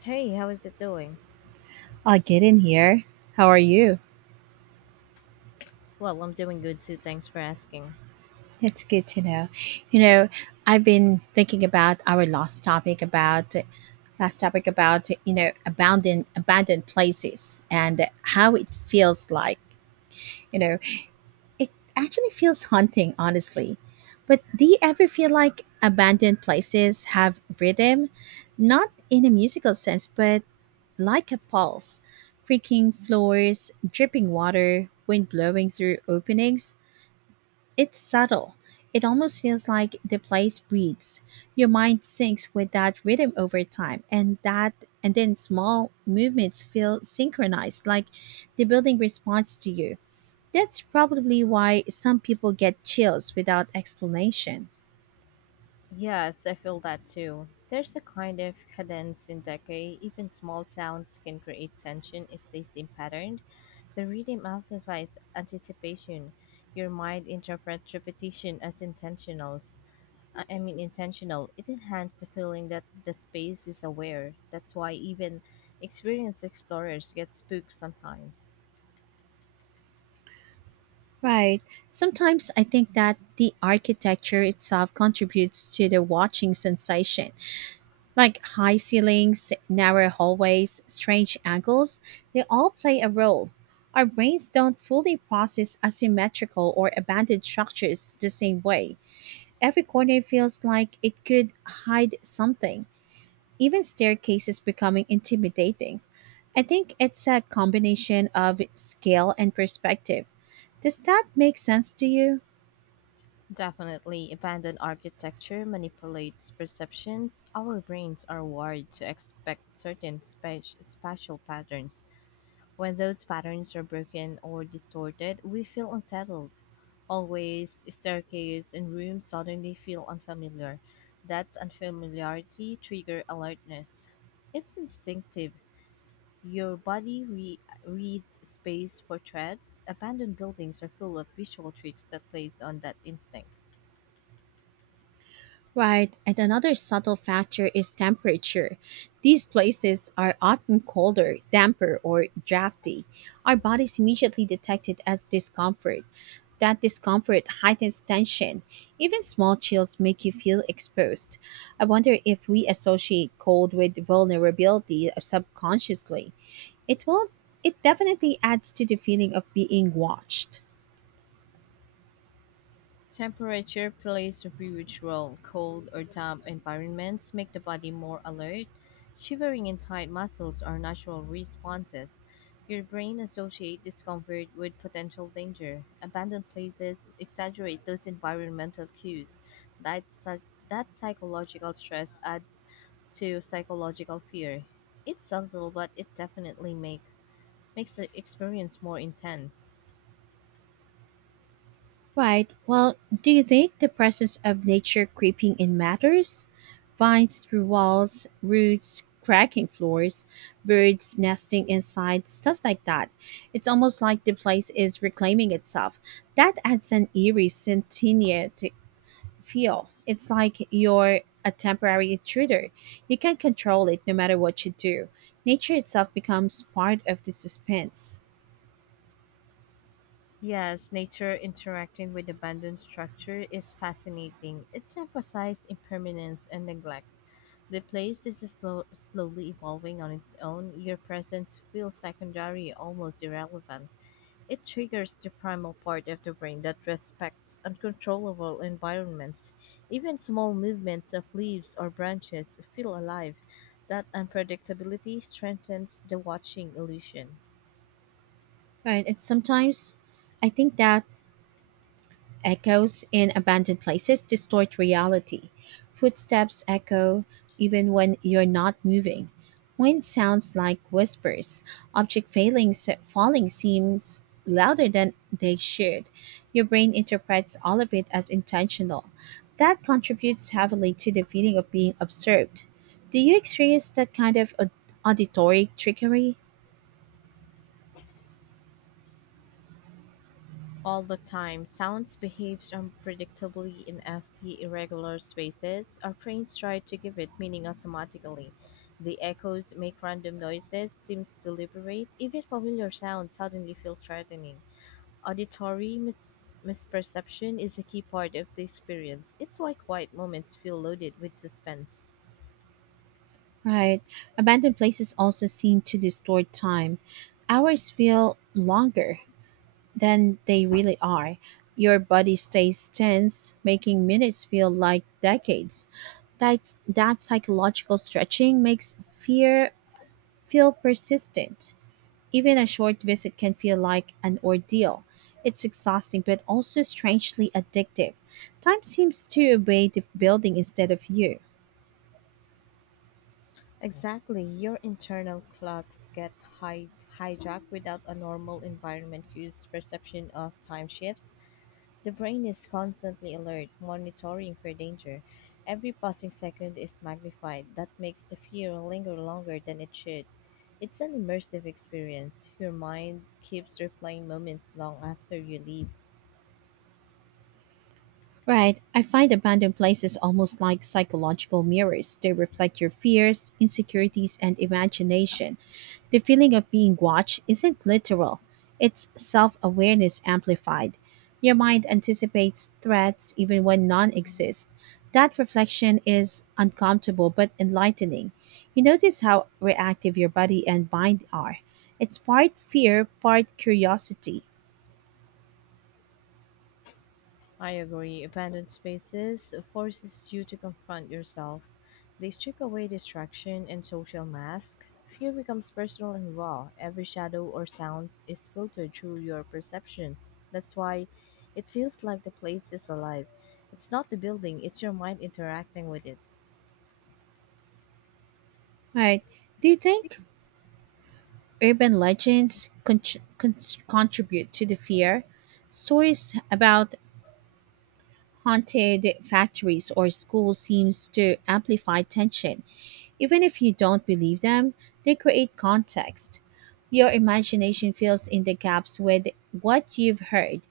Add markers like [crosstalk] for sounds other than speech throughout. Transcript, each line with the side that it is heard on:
left: Hey, how is it doing?
right: I get in here. How are you?
left: Well, I'm doing good too, thanks for asking.
right: That's good to know. You know, I've been thinking about our last topic about abandoned places and how it feels like. You know, it actually feels haunting, honestly. But do you ever feel like abandoned places have rhythm, not in a musical sense, but like a pulse? Creaking floors, dripping water, wind blowing through openings. It's subtle. It almost feels like the place breathes. Your mind syncs with that rhythm over time, and that and then small movements feel synchronized, like the building responds to you. That's probably why some people get chills without explanation.
left: Yes, I feel that too. There's a kind of cadence in decay. Even small sounds can create tension if they seem patterned. The rhythm amplifies anticipation. Your mind interprets repetition as intentionals. I mean intentional. It enhances the feeling that the space is aware. That's why even experienced explorers get spooked sometimes.
right: Right. Sometimes I think that the architecture itself contributes to the watching sensation. Like high ceilings, narrow hallways, strange angles, they all play a role. Our brains don't fully process asymmetrical or abandoned structures the same way. Every corner feels like it could hide something, even staircases becoming intimidating. I think it's a combination of scale and perspective. Does that make sense to you?
left: Definitely, abandoned architecture manipulates perceptions. Our brains are wired to expect certain spatial patterns. When those patterns are broken or distorted, we feel unsettled. Hallways, staircases, and rooms suddenly feel unfamiliar. That's unfamiliarity trigger alertness. It's instinctive. Your body reads space for threats. Abandoned buildings are full of visual tricks that plays on that instinct.
right: Right, and another subtle factor is temperature. These places are often colder, damper, or drafty. Our bodies immediately detect it as discomfort. That discomfort heightens tension. Even small chills make you feel exposed. I wonder if we associate cold with vulnerability subconsciously. It will not it definitely adds to the feeling of being watched.
left: Temperature plays a huge role. Cold or damp environments make the body more alert. Shivering and tight muscles are natural responses. Your brain associates discomfort with potential danger. Abandoned places exaggerate those environmental cues. That, psy- that psychological stress adds to psychological fear. It's subtle, but it definitely makes the experience more intense.
right: Right. Well, do you think the presence of nature creeping in matters? Vines through walls, roots cracking floors, birds nesting inside, stuff like that. It's almost like the place is reclaiming itself. That adds an eerie sentient feel. It's like you're a temporary intruder. You can't control it no matter what you do. Nature itself becomes part of the suspense.
left: Yes, nature interacting with abandoned structure is fascinating. It's emphasized impermanence and neglect. The place is slowly evolving on its own. Your presence feels secondary, almost irrelevant. It triggers the primal part of the brain that respects uncontrollable environments. Even small movements of leaves or branches feel alive. That unpredictability strengthens the watching illusion.
right: Right. And sometimes I think that echoes in abandoned places distort reality. Footsteps echo even when you're not moving. Wind sounds like whispers. Object failing, Falling seems louder than they should. Your brain interprets all of it as intentional. That contributes heavily to the feeling of being observed. Do you experience that kind of auditory trickery?
left: All the time, sounds behaves unpredictably in FT irregular spaces. Our brains try to give it meaning automatically. The echoes make random noises, seems deliberate. Even familiar sounds suddenly feel threatening. Auditory misperception is a key part of the experience. It's why quiet moments feel loaded with suspense.
right: Right. Abandoned places also seem to distort time. Hours feel longer than they really are. Your body stays tense, making minutes feel like decades. That psychological stretching makes fear feel persistent. Even a short visit can feel like an ordeal. It's exhausting, but also strangely addictive. Time seems to obey the building instead of you.
left: Exactly, your internal clocks get hi- hijacked without a normal environment cues perception of time shifts. The brain is constantly alert, monitoring for danger. Every passing second is magnified. That makes the fear linger longer than it should. It's an immersive experience. Your mind keeps replaying moments long after you leave.
right: Right. I find abandoned places almost like psychological mirrors. They reflect your fears, insecurities, and imagination. The feeling of being watched isn't literal, it's self awareness amplified. Your mind anticipates threats even when none exist. That reflection is uncomfortable but enlightening. You notice how reactive your body and mind are. It's part fear, part curiosity.
left: I agree. Abandoned spaces forces you to confront yourself. They strip away distraction and social mask. Fear becomes personal and raw. Every shadow or sounds is filtered through your perception. That's why it feels like the place is alive. It's not the building, it's your mind interacting with it.
right: Right. Do you think urban legends con- contribute to the fear? Stories about haunted factories or schools seems to amplify tension. Even if you don't believe them, they create context. Your imagination fills in the gaps with what you've heard.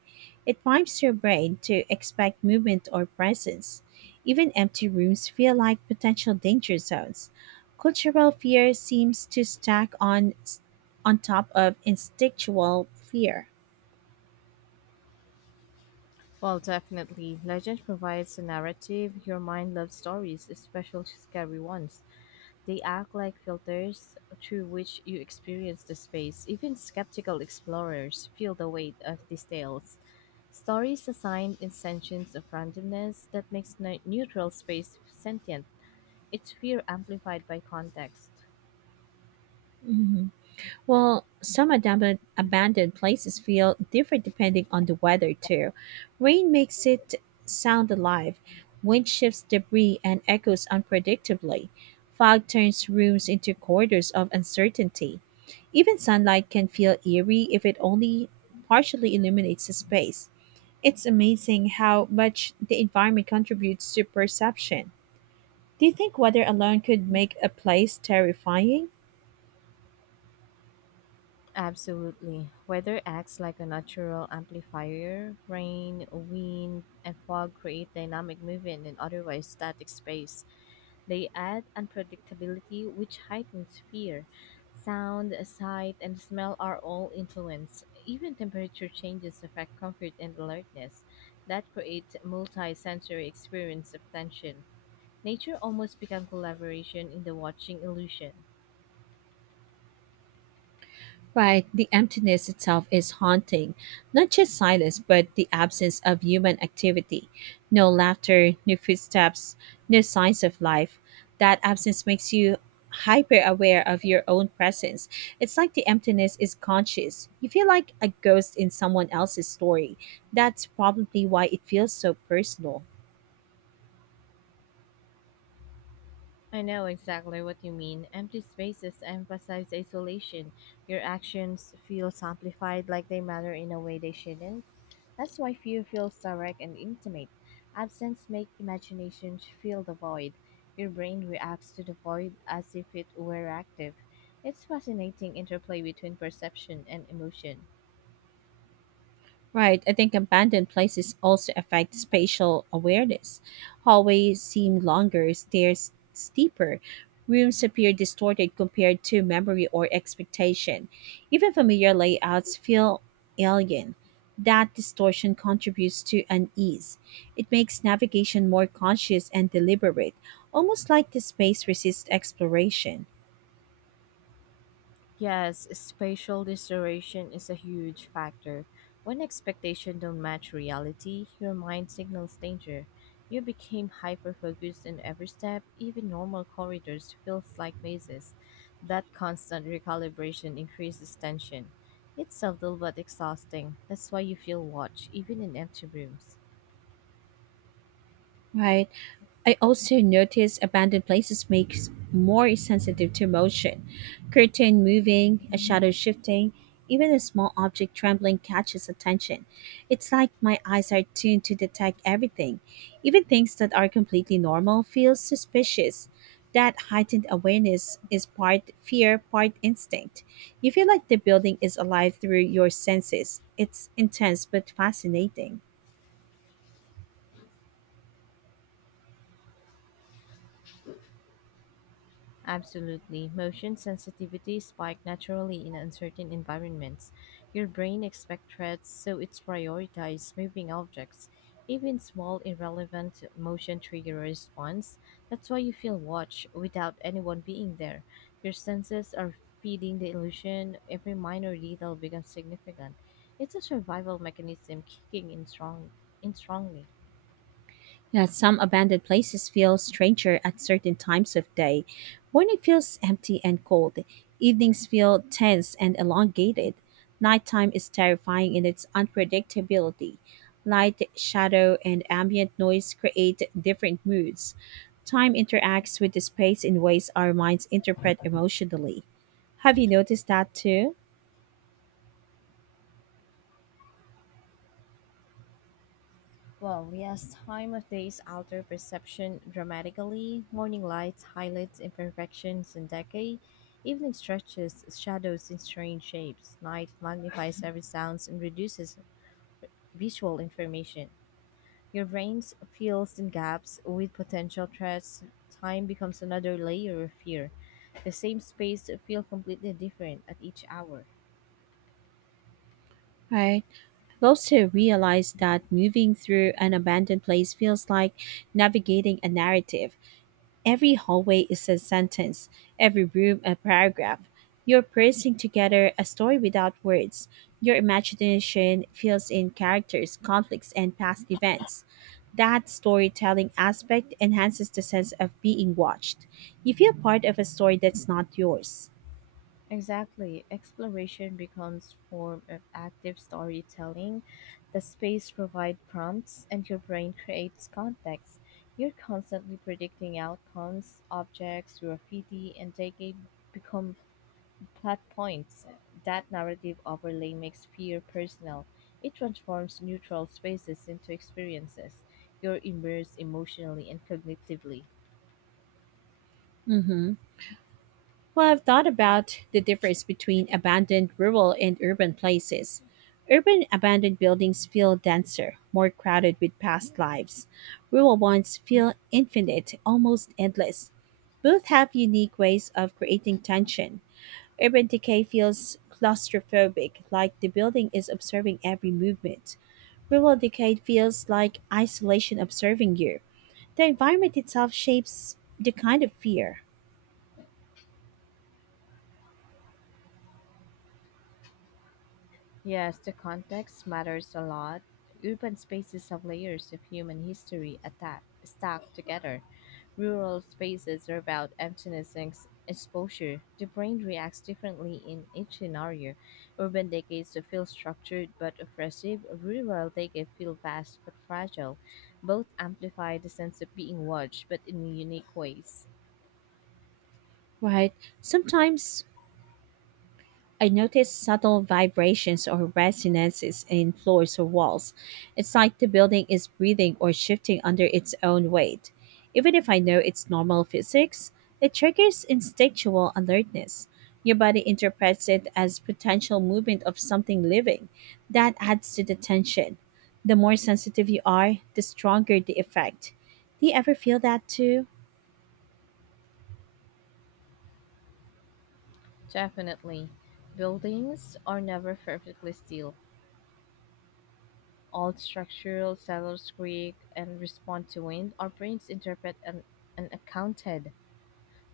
right: It primes your brain to expect movement or presence. Even empty rooms feel like potential danger zones. Cultural fear seems to stack on top of instinctual fear.
left: Well, definitely. Legend provides a narrative. Your mind loves stories, especially scary ones. They act like filters through which you experience the space. Even skeptical explorers feel the weight of these tales. Stories assign intentions of randomness that makes neutral space sentient. It's fear amplified by context.
right: Mhm. Well, some abandoned places feel different depending on the weather, too. Rain makes it sound alive, wind shifts debris and echoes unpredictably, fog turns rooms into corridors of uncertainty. Even sunlight can feel eerie if it only partially illuminates a space. It's amazing how much the environment contributes to perception. Do you think weather alone could make a place terrifying?
left: Absolutely. Weather acts like a natural amplifier. Rain, wind, and fog create dynamic movement in otherwise static space. They add unpredictability, which heightens fear. Sound, sight, and smell are all influenced. Even temperature changes affect comfort and alertness. That creates multi-sensory experience of tension. Nature almost becomes collaboration in the watching illusion.
right: Right, the emptiness itself is haunting. Not just silence, but the absence of human activity. No laughter, no footsteps, no signs of life. That absence makes you hyper aware of your own presence. It's like the emptiness is conscious. You feel like a ghost in someone else's story. That's probably why it feels so personal.
left: I know exactly what you mean. Empty spaces emphasize isolation. Your actions feel amplified like they matter in a way they shouldn't. That's why fear feels direct and intimate. Absence makes imagination fill the void. Your brain reacts to the void as if it were active. It's fascinating interplay between perception and emotion.
right: Right. I think abandoned places also affect spatial awareness. Hallways seem longer, stairs steeper, rooms appear distorted compared to memory or expectation. Even familiar layouts feel alien. That distortion contributes to unease. It makes navigation more conscious and deliberate, almost like the space resists exploration.
left: Yes, spatial distortion is a huge factor. When expectations don't match reality, your mind signals danger. You become hyper-focused in every step, even normal corridors feels like mazes. That constant recalibration increases tension. It's subtle but exhausting. That's why you feel watched, even in empty rooms.
right: Right. I also notice abandoned places makes more sensitive to motion. Curtain moving, a shadow shifting, even a small object trembling catches attention. It's like my eyes are tuned to detect everything. Even things that are completely normal feel suspicious. That heightened awareness is part fear, part instinct. You feel like the building is alive through your senses. It's intense but fascinating.
left: Absolutely. Motion sensitivity spike naturally in uncertain environments. Your brain expects threats, so it's prioritizes moving objects. Even small irrelevant motion trigger a response. That's why you feel watched without anyone being there. Your senses are feeding the illusion. Every minor detail becomes significant. It's a survival mechanism kicking in strongly.
right: Yeah, some abandoned places feel stranger at certain times of day. Morning feels empty and cold. Evenings feel tense and elongated. Nighttime is terrifying in its unpredictability. Light, shadow, and ambient noise create different moods. Time interacts with the space in ways our minds interpret emotionally. Have you noticed that too?
left: Well, yes, time of days alter perception dramatically. Morning light highlights imperfections and decay. Evening stretches shadows in strange shapes. Night magnifies every sounds and reduces visual information. Your brain fills in gaps with potential threats. Time becomes another layer of fear. The same space feel completely different at each hour.
right: Right. I've also realized that moving through an abandoned place feels like navigating a narrative. Every hallway is a sentence, every room a paragraph. You're piecing together a story without words. Your imagination fills in characters, conflicts, and past events. That storytelling aspect enhances the sense of being watched. You feel part of a story that's not yours.
left: Exactly. Exploration becomes form of active storytelling. The space provides prompts and your brain creates context. You're constantly predicting outcomes, objects, graffiti, and become plot points. That narrative overlay makes fear personal. It transforms neutral spaces into experiences. You're immersed emotionally and cognitively.
right: Hmm. Well, I've thought about the difference between abandoned rural and urban places. Urban abandoned buildings feel denser, more crowded with past lives. Rural ones feel infinite, almost endless. Both have unique ways of creating tension. Urban decay feels claustrophobic, like the building is observing every movement. Rural decay feels like isolation observing you. The environment itself shapes the kind of fear,
left: Yes, the context matters a lot. Urban spaces have layers of human history stacked together. Rural spaces are about emptiness and exposure. The brain reacts differently in each scenario. Urban decades feel structured but oppressive. Rural decades feel vast but fragile. Both amplify the sense of being watched, but in unique ways.
right: right? Sometimes I notice subtle vibrations or resonances in floors or walls. It's like the building is breathing or shifting under its own weight. Even if I know it's normal physics, it triggers instinctual alertness. Your body interprets it as potential movement of something living. That adds to the tension. The more sensitive you are, the stronger the effect. Do you ever feel that too?
left: Definitely. Buildings are never perfectly still. All structural sailors creak and respond to wind. Our brains interpret an accounted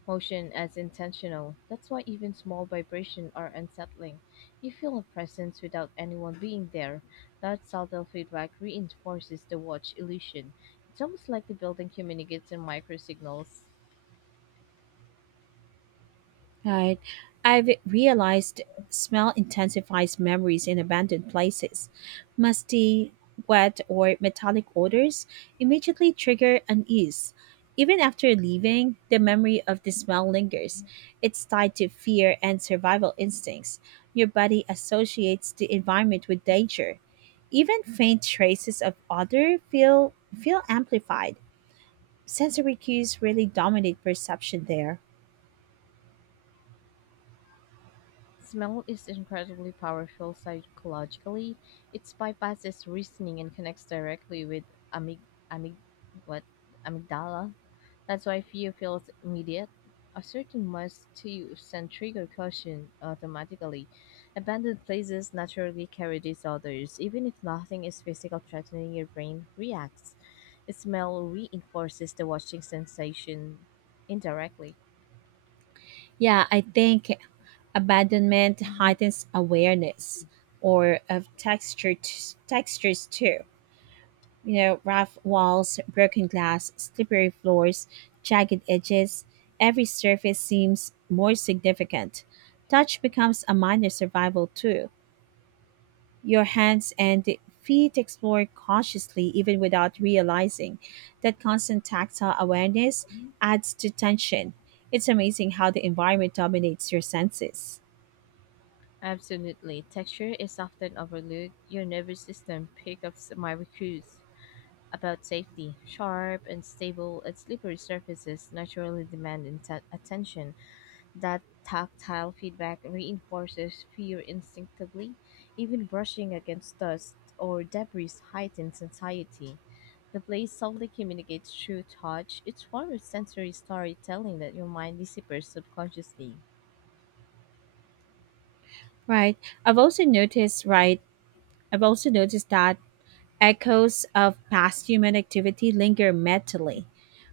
left: motion as intentional. That's why even small vibrations are unsettling. You feel a presence without anyone being there. That subtle feedback reinforces the watch illusion. It's almost like the building communicates in micro signals.
right: Right. I've realized smell intensifies memories in abandoned places. Musty, wet, or metallic odors immediately trigger unease. Even after leaving, the memory of the smell lingers. It's tied to fear and survival instincts. Your body associates the environment with danger. Even faint traces of odor feel amplified. Sensory cues really dominate perception there.
left: Smell is incredibly powerful psychologically. It bypasses reasoning and connects directly with amyg- amyg- what? Amygdala. That's why fear feels immediate. Asserting must to use and trigger caution automatically. Abandoned places naturally carry disorders. Even if nothing is physical threatening, your brain reacts. Smell reinforces the watching sensation indirectly.
right: Yeah, I think abandonment heightens awareness or of texture textures too. You know, rough walls, broken glass, slippery floors, jagged edges, every surface seems more significant. Touch becomes a minor survival tool. Your hands and feet explore cautiously even without realizing that constant tactile awareness adds to tension. It's amazing how the environment dominates your senses.
left: Absolutely. Texture is often overlooked. Your nervous system picks up my cues about safety. Sharp and stable and slippery surfaces naturally demand attention. That tactile feedback reinforces fear instinctively. Even brushing against dust or debris heightens anxiety. The place subtly communicates through touch. It's form of sensory storytelling that your mind deciphers subconsciously.
right: Right. I've also noticed, right, I've also noticed that echoes of past human activity linger mentally.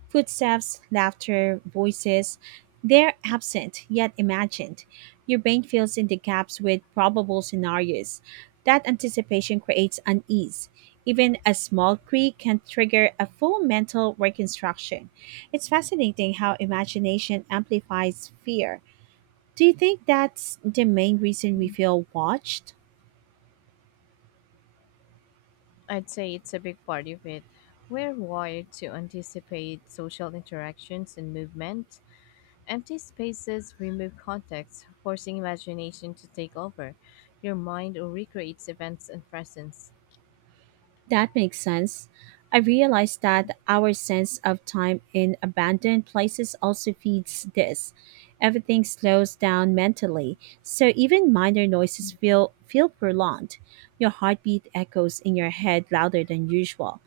right: Footsteps, laughter, voices, they're absent yet imagined. Your brain fills in the gaps with probable scenarios. That anticipation creates unease. Even a small creak can trigger a full mental reconstruction. It's fascinating how imagination amplifies fear. Do you think that's the main reason we feel watched?
left: I'd say it's a big part of it. We're wired to anticipate social interactions and movement. Empty spaces remove context, forcing imagination to take over. Your mind recreates events and presence.
right: That makes sense. I realized that our sense of time in abandoned places also feeds this. Everything slows down mentally, so even minor noises feel prolonged. Your heartbeat echoes in your head louder than usual.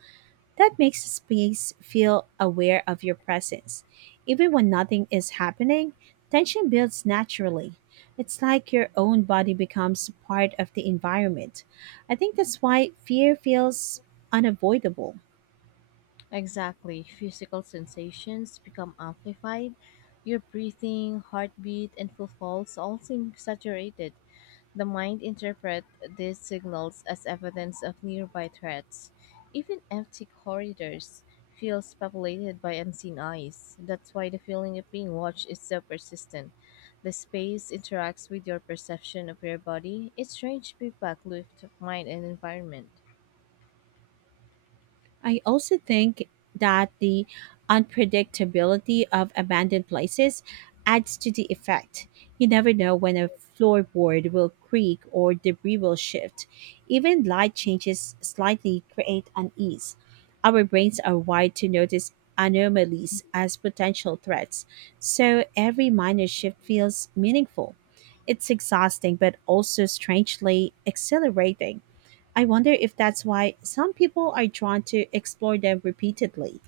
right: That makes the space feel aware of your presence. Even when nothing is happening, tension builds naturally. It's like your own body becomes part of the environment. I think that's why fear feels unavoidable.
left: Exactly. Physical sensations become amplified. Your breathing, heartbeat, and pulse all seem saturated. The mind interprets these signals as evidence of nearby threats. Even empty corridors feels populated by unseen eyes. That's why the feeling of being watched is so persistent. The space interacts with your perception of your body. It's strange feedback loop of mind and environment.
right: I also think that the unpredictability of abandoned places adds to the effect. You never know when a floorboard will creak or debris will shift. Even light changes slightly create unease. Our brains are wired to notice anomalies as potential threats, so every minor shift feels meaningful. It's exhausting, but also strangely exhilarating. I wonder if that's why some people are drawn to explore them repeatedly.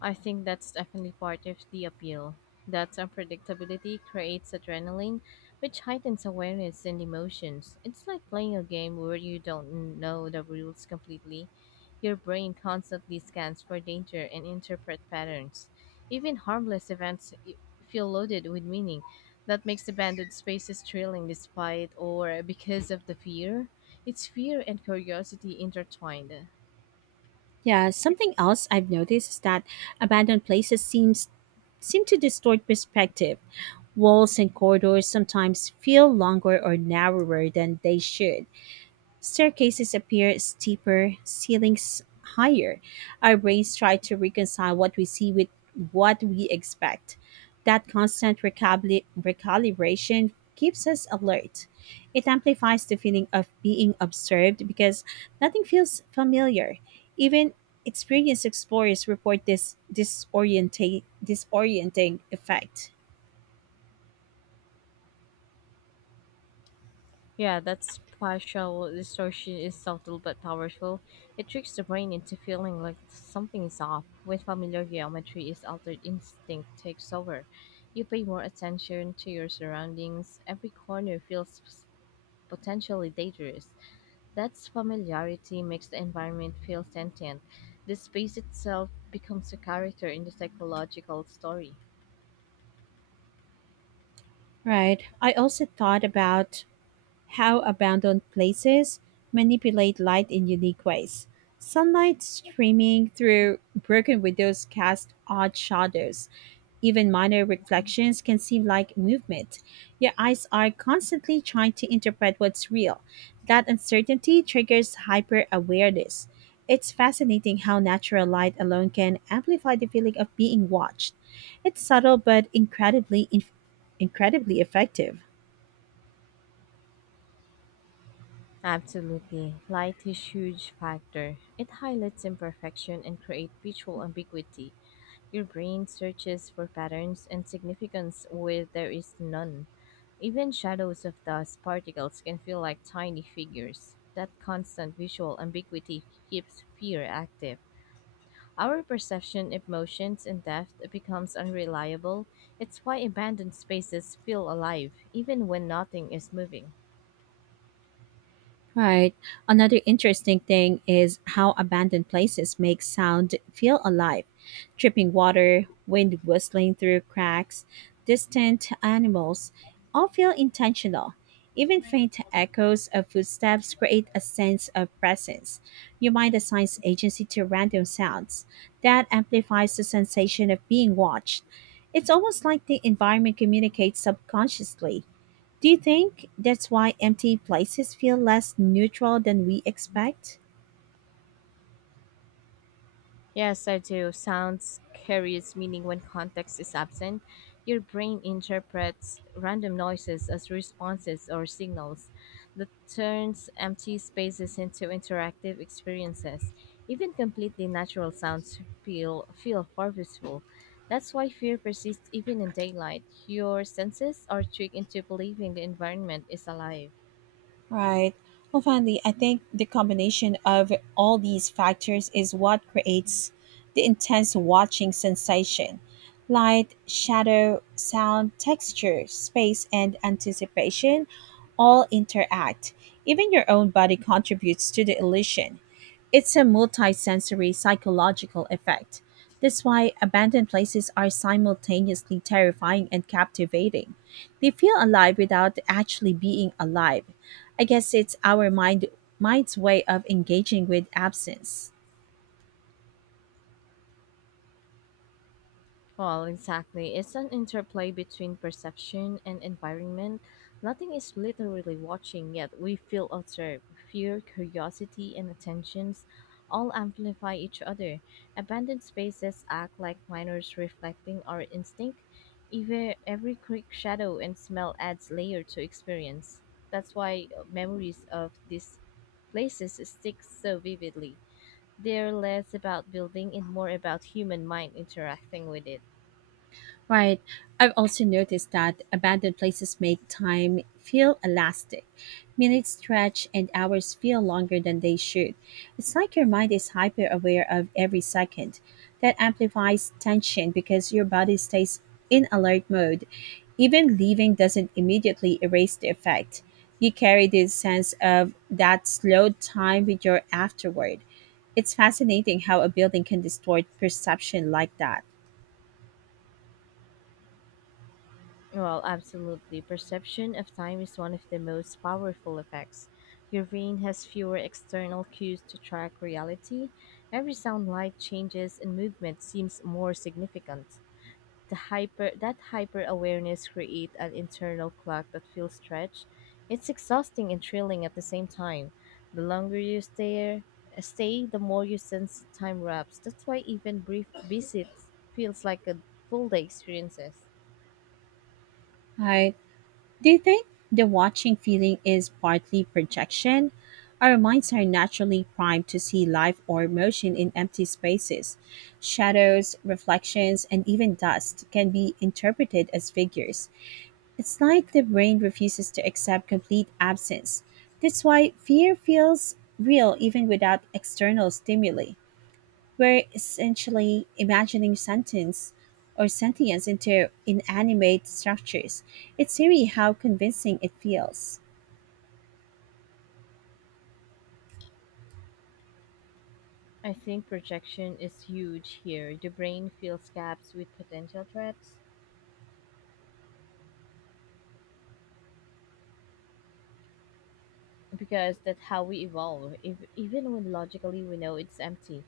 left: I think that's definitely part of the appeal. That unpredictability creates adrenaline, which heightens awareness and emotions. It's like playing a game where you don't know the rules completely. Your brain constantly scans for danger and interpret patterns. Even harmless feel loaded with meaning. That makes abandoned spaces thrilling despite or because of the fear. It's fear and curiosity intertwined.
right: Yeah, something else I've noticed is that abandoned places seem to distort perspective. Walls and corridors sometimes feel longer or narrower than they should. Staircases appear steeper, ceilings higher. Our brains try to reconcile what we see with what we expect. That constant recalibration keeps us alert. It amplifies the feeling of being observed because nothing feels familiar. Even experienced explorers report this disorienting effect.
left: Yeah, that spatial distortion is subtle but powerful. It tricks the brain into feeling like something is off. When familiar geometry is altered, instinct takes over. You pay more attention to your surroundings. Every corner feels potentially dangerous. That familiarity makes the environment feel sentient. The space itself becomes a character in the psychological story.
right: Right. I also thought about how abandoned places manipulate light in unique ways. Sunlight streaming through broken windows casts odd shadows. Even minor reflections can seem like movement. Your eyes are constantly trying to interpret what's real. That uncertainty triggers hyper awareness. It's fascinating how natural light alone can amplify the feeling of being watched. It's subtle but incredibly effective.
left: Absolutely. Light is huge factor. It highlights imperfection and creates visual ambiguity. Your brain searches for patterns and significance where there is none. Even shadows of dust particles can feel like tiny figures. That constant visual ambiguity keeps fear active. Our perception of motions and depth becomes unreliable. It's why abandoned spaces feel alive, even when nothing is moving.
right: Right. Another interesting thing is how abandoned places make sound feel alive. Dripping water, wind whistling through cracks, distant animals all feel intentional. Even faint echoes of footsteps create a sense of presence. Your mind assigns agency to random sounds. That amplifies the sensation of being watched. It's almost like the environment communicates subconsciously. Do you think that's why empty places feel less neutral than we expect?
left: Yes, I do. Sounds carries meaning when context is absent. Your brain interprets random noises as responses or signals that turns empty spaces into interactive experiences. Even completely natural sounds feel purposeful. That's why fear persists even in daylight. Your senses are tricked into believing the environment is alive.
right: Right. Well, finally, I think the combination of all these factors is what creates the intense watching sensation: light, shadow, sound, texture, space, and anticipation all interact. Even your own body contributes to the illusion. It's a multisensory psychological effect. That's why abandoned places are simultaneously terrifying and captivating. They feel alive without actually being alive. I guess it's our mind's way of engaging with absence.
left: Well, exactly. It's an interplay between perception and environment. Nothing is literally watching, yet we feel observed. Fear, curiosity, and attentions all amplify each other. Abandoned spaces act like minors reflecting our instinct. Even every quick shadow and smell adds layer to experience. That's why memories of these places stick so vividly. They're less about building and more about human mind interacting with it.
right: Right. I've also noticed that abandoned places make time feel elastic. Minutes stretch and hours feel longer than they should. It's like your mind is hyper aware of every second. That amplifies tension because your body stays in alert mode. Even leaving doesn't immediately erase the effect. You carry this sense of that slowed time with your afterward. It's fascinating how a building can distort perception like that.
left: Well, absolutely. Perception of time is one of the most powerful effects. Your brain has fewer external cues to track reality. Every sound, light changes, and movement seems more significant. The hyper that hyper awareness creates an internal clock that feels stretched. It's exhausting and thrilling at the same time. The longer you stay, the more you sense time wraps. That's why even brief visits feels like a full day experiences.
right: Right. Do you think the watching feeling is partly projection? Our minds are naturally primed to see life or motion in empty spaces. Shadows, reflections, and even dust can be interpreted as figures. It's like the brain refuses to accept complete absence. That's why fear feels real even without external stimuli. We're essentially imagining sentence or sentience into inanimate structures. It's eerie how convincing it feels.
left: I think projection is huge here. The brain fills gaps with potential threats because that's how we evolve. If, Even when logically we know it's empty,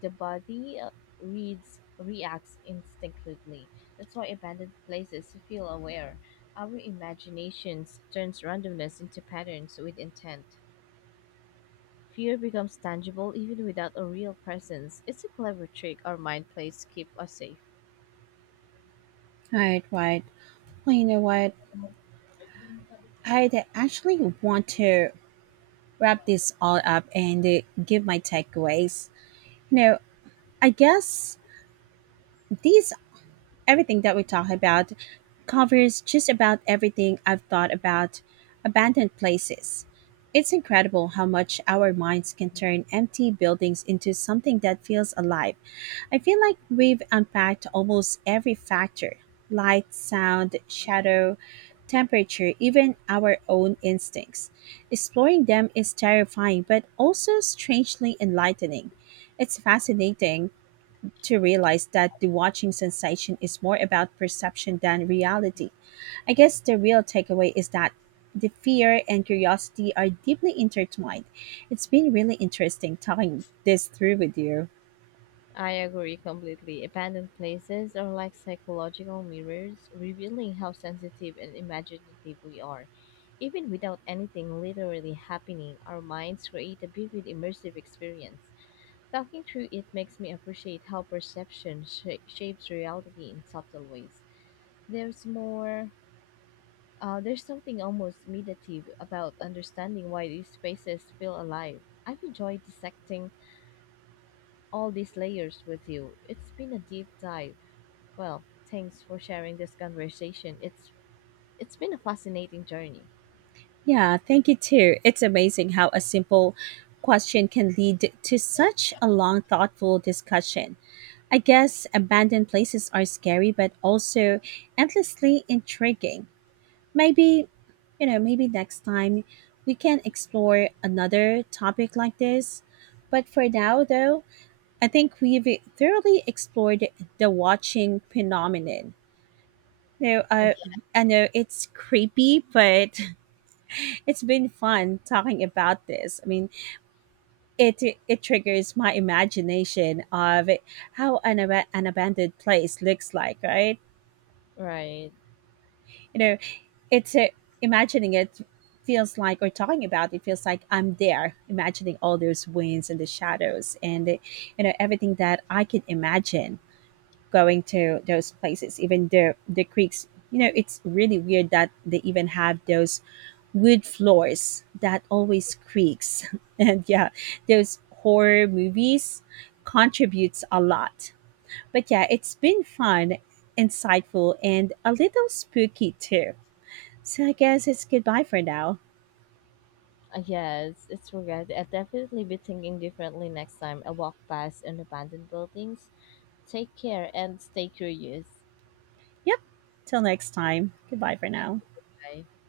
left: the body reads reacts instinctively. That's why abandoned places feel aware. Our imaginations turns randomness into patterns with intent. Fear becomes tangible even without a real presence. It's a clever trick our mind plays to keep us safe.
right: All right, right. Well, you know what? I'd actually want to wrap this all up and give my takeaways. You know, I guess these everything that we talk about covers just about everything I've thought about abandoned places. It's incredible how much our minds can turn empty buildings into something that feels alive. I feel like we've unpacked almost every factor: light, sound, shadow, temperature, even our own instincts. Exploring them is terrifying, but also strangely enlightening. It's fascinating to realize that the watching sensation is more about perception than reality. I guess the real takeaway is that the fear and curiosity are deeply intertwined. It's been really interesting talking this through with you.
left: I agree completely. Abandoned places are like psychological mirrors, revealing how sensitive and imaginative we are. Even without anything literally happening, our minds create a vivid, immersive experience. Talking through it makes me appreciate how perception shapes reality in subtle ways. There's more. There's something almost meditative about understanding why these spaces feel alive. I've enjoyed dissecting all these layers with you. It's been a deep dive. Well, thanks for sharing this conversation. It's been a fascinating journey.
right: Yeah, thank you too. It's amazing how a simple question can lead to such a long, thoughtful discussion. I guess abandoned places are scary, but also endlessly intriguing. Maybe, you know, maybe next time we can explore another topic like this. But for now, though, I think we've thoroughly explored the watching phenomenon. No,
left: Uh,
right: I know it's creepy, but [laughs] it's been fun talking about this. I mean, it it triggers my imagination of how an abandoned place looks like, right?
left: yeah, right.
right: You know, it's a, imagining it feels like, or talking about it feels like I'm there, imagining all those winds and the shadows and you know, everything that I could imagine going to those places, even the creeks. You know, it's really weird that they even have those wood floors that always creaks. [laughs] And yeah, those horror movies contributes a lot, but yeah, it's been fun, insightful, and a little spooky too. So I guess it's goodbye for now.
left: Yes, it's regret. I'll definitely be thinking differently next time I walk past an abandoned buildings. Take care and stay curious.
right: Yep. Till next time. Goodbye for
left: Thank
right: now.
left: you. Bye.